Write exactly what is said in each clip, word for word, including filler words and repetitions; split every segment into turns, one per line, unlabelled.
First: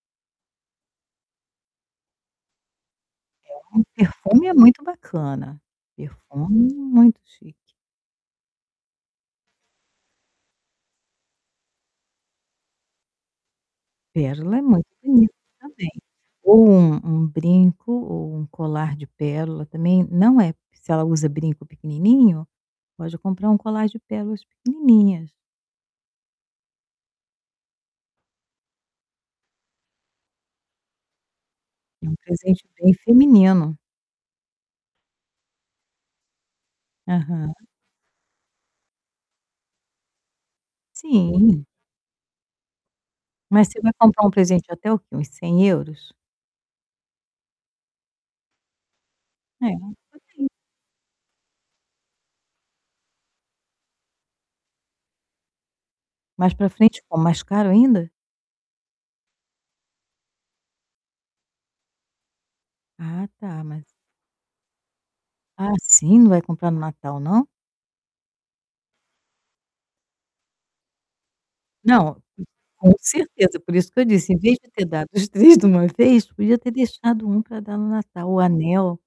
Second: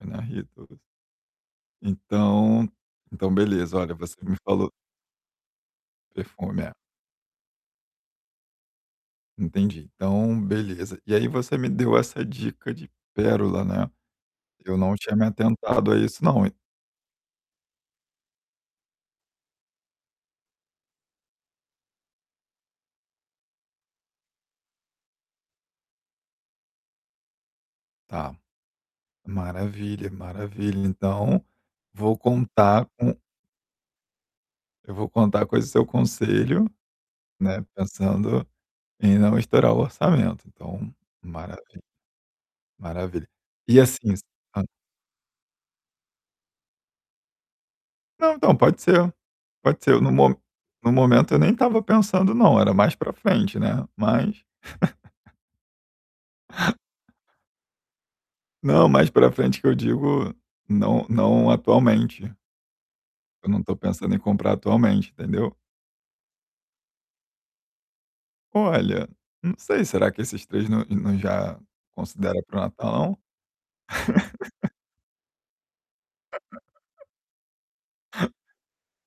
Eu narrei todas. Então então
É,
beleza,
um
olha, você me
perfume é
falou
muito bacana,
Perfume,
perfume
é.
muito chique.
Entendi, então, beleza. E aí você me deu essa dica de pérola, né.
Pérola é
Eu
muito
não tinha me
bonito também.
atentado a isso não, hein.
Ou um um brinco ou um colar de pérola também, não é, se ela usa brinco pequenininho, pode comprar um colar de pérolas pequenininhas.
Tá, maravilha, maravilha. Então,
É um
vou
presente
contar
bem
com
feminino.
eu vou contar com esse seu conselho,
Aham.
né, pensando em não estourar o orçamento, então,
Sim.
maravi maravilha.
Mas você
E
vai
assim
comprar um
hã?
presente até o quê? Uns cem euros?
Não, então, pode ser pode ser, no mo
[unintelligible]
no momento eu nem estava pensando não, era mais para frente né, mas
Mais para frente como? Mais caro ainda?
Não, mais para frente que eu digo não "não atualmente".
Ah,
Eu não
tá.
estou
Mas
pensando em comprar atualmente, entendeu?
Ah, sim, não vai comprar no Natal não?
Olha, não sei, será que esses três não não já
Não,
considera para o
com
Natal não?
certeza, por isso que eu disse, em vez de ter dado os três de uma vez, podia ter deixado um para dar no Natal, o anel.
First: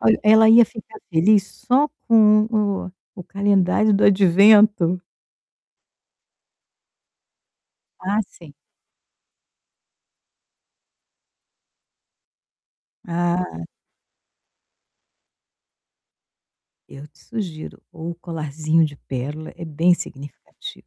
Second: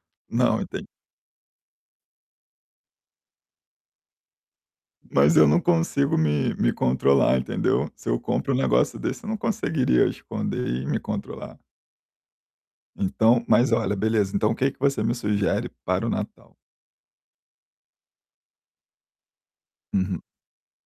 Olha, ela
Não,
ia
enten
ficar feliz só com o o calendário do advento.
Mas eu não consigo me me controlar, entendeu, se eu
Ah,
compro
sim.
um negócio desse, eu não conseguiria esconder e me controlar. Então,
Ah.
mas olha, beleza, então o que que você me sugere para o Natal?
Eu te sugiro, ou colarzinho de pérola, é bem
Uhum.
significativo.